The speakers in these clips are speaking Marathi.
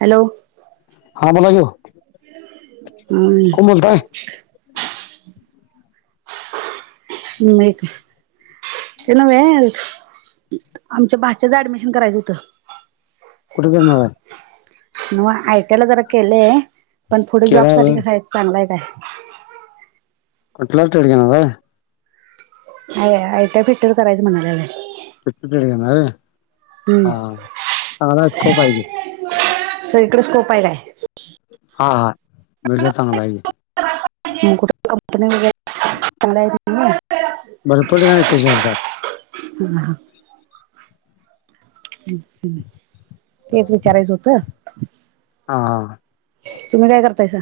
हॅलो हा बोला की ओ कोण हम्म बोलताय? नाही ते नव्हे आमच्या बा [unintelligible] ऍडमिशन करायचं होतं. कुठे करणार आहे नव्हं आय टी आय ला जरा केलेय पण पुढे केला जॉब साठी होय. कस आहे चांगला आहे काय? कसला ऍडमिशन घेणार आहे. आय टी आय भेटल करायचं म्हणायला. [unintelligible] घेणार हम्म हा चांगला स्कोप हाय की. सगळीकडे स्कोप आहे काय? हा हा विषय चांगला आहे. मग कुठे कंपनीमध्ये ते [inaudible] भरपूर हे आहे त्याच्यात. ह ह् तेच विचारायचं होतं. हा. हा. तुम्ही काय करतायसा?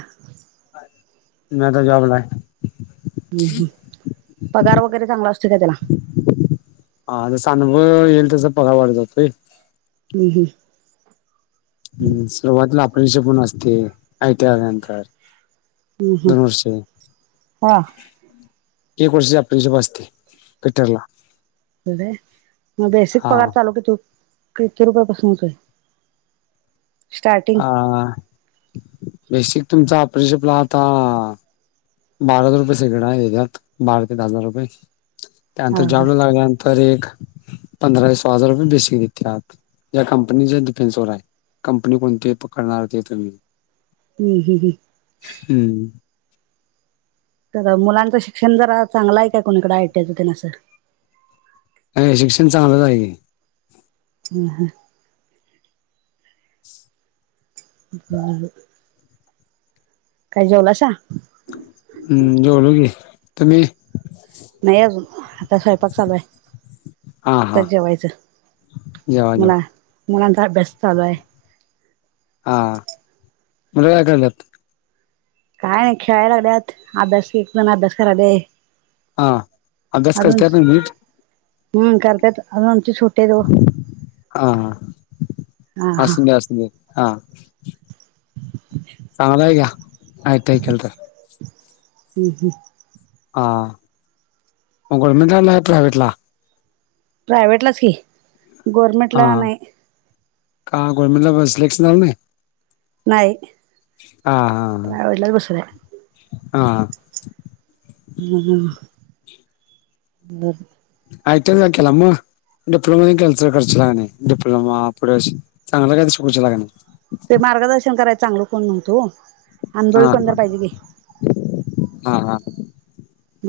मी आता जॉबला हाय. हम्म हम् पगार वगैरे चांगला असतोय का त्याला? हा जस अनुभव येईल तस पगार वाढत जातोय. हम् हम हम् सुरुवातीला अपेक्षा पण असते आय टी आय आल्या नंतर, हम्म दोन हम्म वर्ष, हा एक वर्ष आपलीशी भासते पितरला, मग बेसिक पगार हा चालू किती किती रुपया पाासून होतोय. स्टार्टिंग हा बेसिक तुमचा आपलं शिप ला आता, बारा हजार रुपये सगळीकड आहे ज्यात बारा ते दहा हजार रुपये, हा त्यानंतर हा जॉब लागल्यानंतर पंधरा सोळा हजार रुपये बेसिक घेतात. या कंपनीच्या डिफेन्स वर आहे कंपनी कोणती पकडणार ते तुम्ही, हम् हम ह, हम्म, तर मुलांचं शिक्षण जरा चांगलं आहे काय कोणीकडे आय टि तेन असं. नाही नाही शिक्षण चांगलंच आहे कि, हम्म, छछ [inaudible] ह काय जेवलासा? हम्म जेवलो की तुम्ही. नाही अजून, आत्ता स्वयंपाक चालू आहे हा आता हा जेवायचं जेवा जेवा मुलां, मुलांचा अभ्यास चालू आहे, हा मुलं काय कराल्यात? काय नाही खेळाल्यात अभ्यास एक जण अभ्यास करालयं. हा, अभ्यास अजून करत्यात ना नीट ह् करत्यात अजून आमची छोटी, हा हा ह् हा असू देत असू देत हा, चांगलं हाय घ्या आयटिया केलं तर. हम्म ह, हा मग गव्हरमेंट ला घातलाय काय प्रायव्हेट ला? प्रायव्हेटलाच की हा गोरर्मेंटला नाही. का गव्हरमेंट ला सिलेक्शन झालं नाही. नाही, हा हा प्रायव्हेटलाच बसवलाय हा हा, हा हा हा बरं, आयटया का केला मग? डिप्लोमा तेण कॅन्सल करशीला की नाही डिप्लोमा पुढे चांगलं काय तर शिकवशीला काय नाही. ते मार्गदर्शन करायं चांगल कोण नव्हतं वो, हा हा हा हा,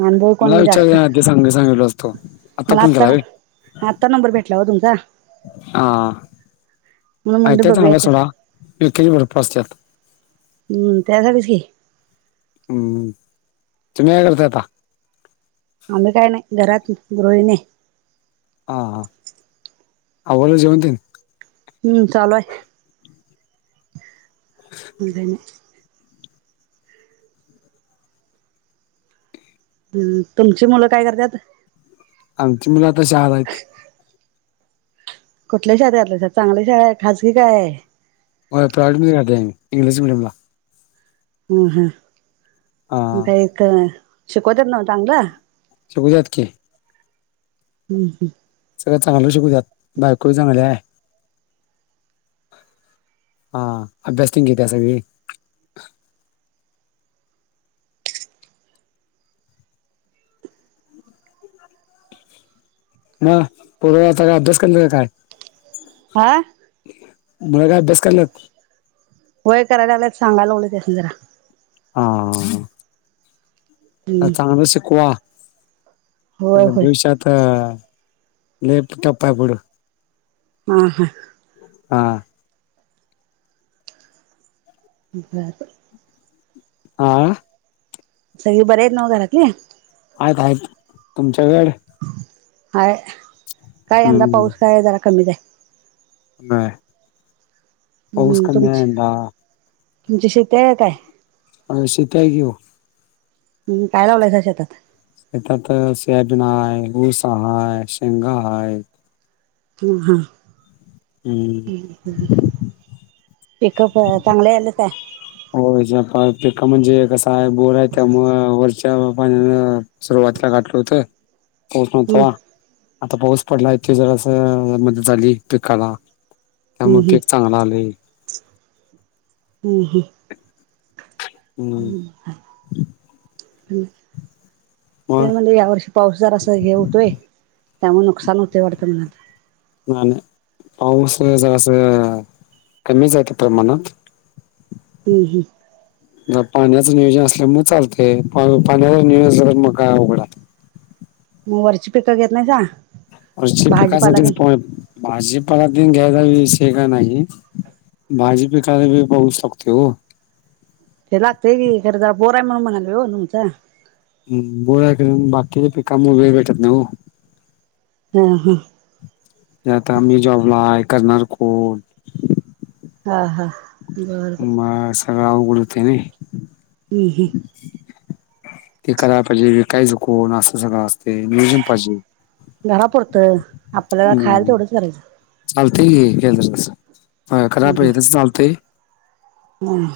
अनुभवी मला कोण जास्त विचारशिला कणी मी सांग सांगितलो असतो आता मला फोन आत्ता केलाय होय. ना आत्ता नंबर भेटला हो तुमचा, हा म्हणून म्हणलं आयटया चांगला बघूया आहे तर सोडा उकेजी भरपूर असतात. हम्म त्यासाठीच की, हम्म तुम्ही काय करताय आता? आम्ही काही नाही घरात गृहिणी आहं. हा हा आवरलं जेवण तेण? हम्म चालू आहे. हम् तुमची मुलं काय करत्यात. आमची मुलं आत्ता शाळेला आहीतं कुठल्या शाळेत घातलाय सा चांगल्या शाळा आहे खाजगी काय? होय, प्रायव्हेट मध्ये घातलंय आम्ही इंग्लिश मीडियम ला हम् हम मग, हा का एक शिकत्यातना चांगलं? शिकवत्यात की हम्म सगळं चांगलं शिकवत्यात, बायको बी चांगली आहे. हा, अभ्यास तेण घेतल्या सगळी मग पोर काय आता अभ्यास करल्यात का काय? हा बघ अभ्यास कराल्यात. होय कराय लागलात सागालागलो त्यांना हा चांगलं शिकवा होय नाही तर होय भविष्यात लाई ठफ आहे पुढं हा हा हा,, बरं बरं हा सगळी बरे आहेत नवा घरातले? आहेत, आहेत तुमच्याकड हय, काय यंदा पाऊस हम्म काय जरा कमी आहे नाही हम्म तुमचं, तुमची शेती हे काय हा, शेती आहे की ओ हम, काय लावलाय त्याच्यात आता तर सोयाबीन आहे, ऊस हाय, शेंगा हाय,, म हा हा पीक प चांगले आले काय? हो, पीक म्हणजे कसं आहे बोर हाय त्यामुळं वरच्या पाण्यान सुरुवातीला गाठलं होतं पाऊस हम्म नव्हता आता पाऊस पडला आहेत की जरास मदत झाली पीकला हम्म त्यामुळे हम्म पीक चांगल आलंय हाहा,, हम्म हम त्या म्हणलं या वर्षी पाऊस जरा अस हे होतोय त्यामुळे नुकसान होतय वाटतं मग,, नाही, नाही पाऊस जरासा कमीच आहेत प्रमाण हम पाण्याचं नियोजन असल्यामुळे चालते, पाण्याचा नियोजन मग काय अवघड हाय वरची पीक घेत नाही सा? वरची पिकासाठी भाजीपाला तेन घ्यायल विषय काय नाही भाजी पीकाला बी पाऊस लागते हो ते लागतय की खरं बोर आहे म्हणालो हो तुमच्या ह पोरा कर बाकीचे पीकमूळ वेळ भेटत नाही हो हा हा मी आता मी जॉबला आहे. करणार कोण? हा हा बरं बरं मग अस सगळं आवघड होतंय नाही. हम्म हम्म ते कराय पाहिजे कायच कोण असं सगळं असते. नियोजन पाहिजे. घरा पुरतं आपल्याला खायाला तेवढंच करायचं. चालतंय की केंल तस हा घरापे तस चालतंय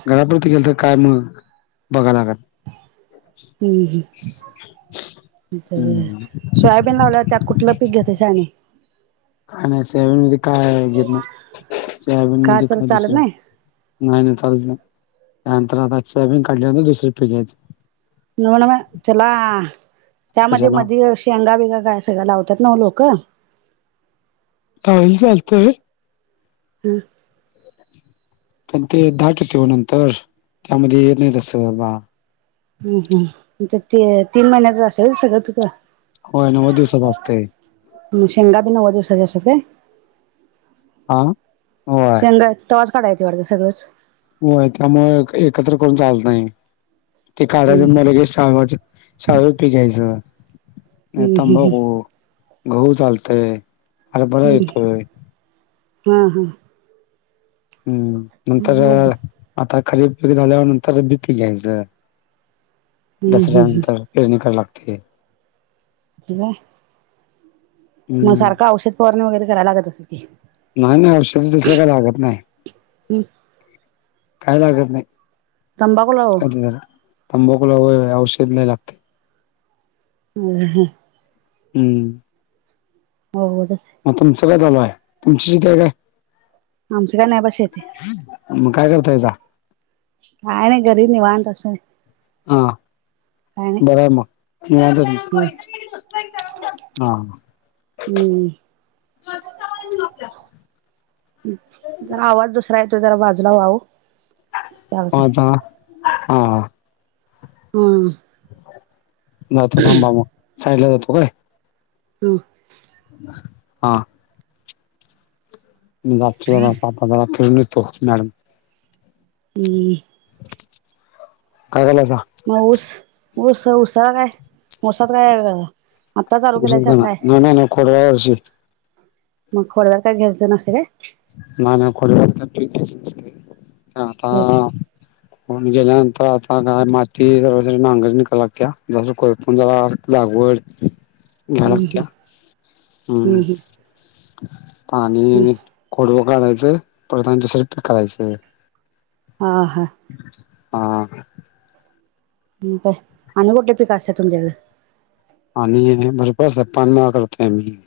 घरापूरत गेल. तर काय मग बघालागल. हम्म हम बरं हम्म. सोयाबीन लावलात त्या कुठ. कुठलं पीक घेतासा आणि का नाही सोयाबीन मध्ये काय घेत नाही. सोयाबीन का मध्ये त्याला काय चालत दुसर नाही नाही चालत नाही. त्यानंतर आता सोयाबीन काढल्यावर मग दुसर पीक घ्यायचं. नव नव चला त्यामध्ये कशाला मध्ये यश शेंगाभिंगा काय सगळं लावतात. ना लोक काही चालतंय. हम्म पण ते दाट येतो ओ नंतर त्यामध्ये येत नाही. बसत बा हम्म हम्म ते तीन महिन्याच असतंय व्हय सगळं तिथं होय नव्वद दिवसाच असतंय. हा शेंगा बी नव्वद दिवसच्या असतात काय. हा होय शेंगा तवाच काढायचं वाटतं सगळंच होय त्यामुळ एक एकत्र करून चालत नाही. ते काढायचं मग लगेच सांगायचं शाळू पीक घ्यायचं. नाही तंबाखू गहू चालतंय. हरभरा येतोय. हा हा हम्म नंतर मग आता खरीप पिक झाल्यानंतर बीट पीक घ्यायचंय दसऱ्यानंतर प्रयत्न करायला लागते. मग हम्म सारखं औषध फवारणी वगैरे करायला लागत. अस की नाही नाही औषध तसलं काय लागत नाही. काय लागत नाही. तंबाखूला हो अ तंबाखूला वय औषध लय लागते. हा हा हम्म नव्वद च आहे. मग तुमचं काय चालू आहे. तुमची शेती आहे. काय आमचं काय नाही. बा शेती मग काय करतायसा. काय नाही घरी निवांत असुन हा बरं आहे मग निवांत तुमचं होय हा हम्म हम जरा आवाज दुसरा येतोय. जरा बाजूला व्हा ओ माझा हा हा हम्म नाही आता थांबा मग साईडला जातो काय? हा हा मी [unintelligible] फिरून निघतो मॅडम ह काय झालं आता माऊस ऊस ऊसळा काय? समोसात काय आत्ता चालू केलाय स काय? थोड्यावेळ धीर मग खोडदवर काय घ्यायच नास रे नाही नाही कोडत [unintelligible] आपा [inaudible] कोण गेल्यानंतर आता काय माती ज नांगर निकाला लागत जसं कोयपण जावळ लागवड [inaudible] झालं हम्म कया हम्म पाणी खोडव काढयचं परत आणि दुसर प करायचं हा हा ह काय आणि कुठे पिक असत आहे तुमच्याकडे पाणी आहे बरोबर पान मग करतोय मी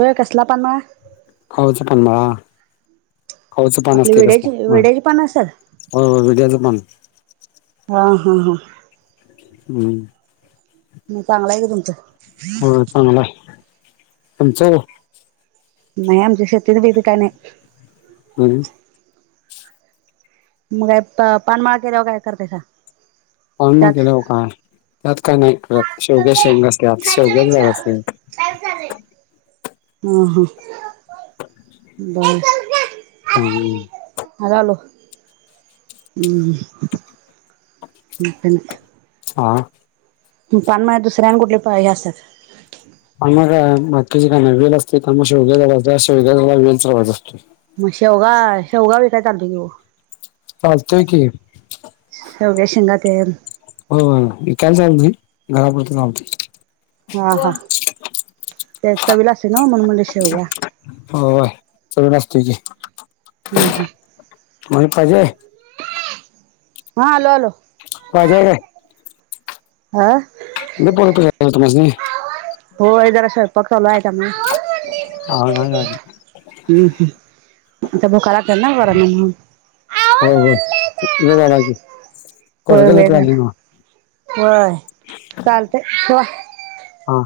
हो केसला पण ना खाऊचंकमा खाऊचं पान आपली असत कस ह विड्याची विड्याची पानं असत्यात होय होय विड्याचं पान हा हा हा हम्म म चांगला आहे का तुमचं होय चांगला आहे तुमचं नाही आमची शेतीविती काय नाही. तरी मग का पानमाळ केल्यावर काय करतेस काय? पण मग गेलं हो काय त्यात काय नाही करत शेवग्या शेंग असतत शेवग्या झाड असते. तास झाले ह ह ये चल ग हम्म [unintelligible] हलालो हम्म मन हा तु पानमाय दुसऱ्या आणि कुठ पा ह्या असतात. पण मग काय बाकीची काय नाही वेल असते तेग शेवग्या अस शेवग्याला वेल त असतो. मग शेवगा शेवगा विकाय चालतो. चालतोय की शेवग्याच्या शेंगा ते हो काय चाल घरापडत कावती हा हा ते चवीला असे म्हण शेव घ्या. हो होय सगळ असत की हम् हम. माइक पाहिजे? हा आलो आलो. पाजय काय? आह. किती फोन करायचं तुम्हास्नी. होय जरा स्वयंपाक चालू आहे त्या मुळ. हम्म. आता भुखा लागत्यात पोरास्नी म्हणून. हो हो. ला होय कोठकली वेळ झाला पली. होय. चालतय ठेवा. हा.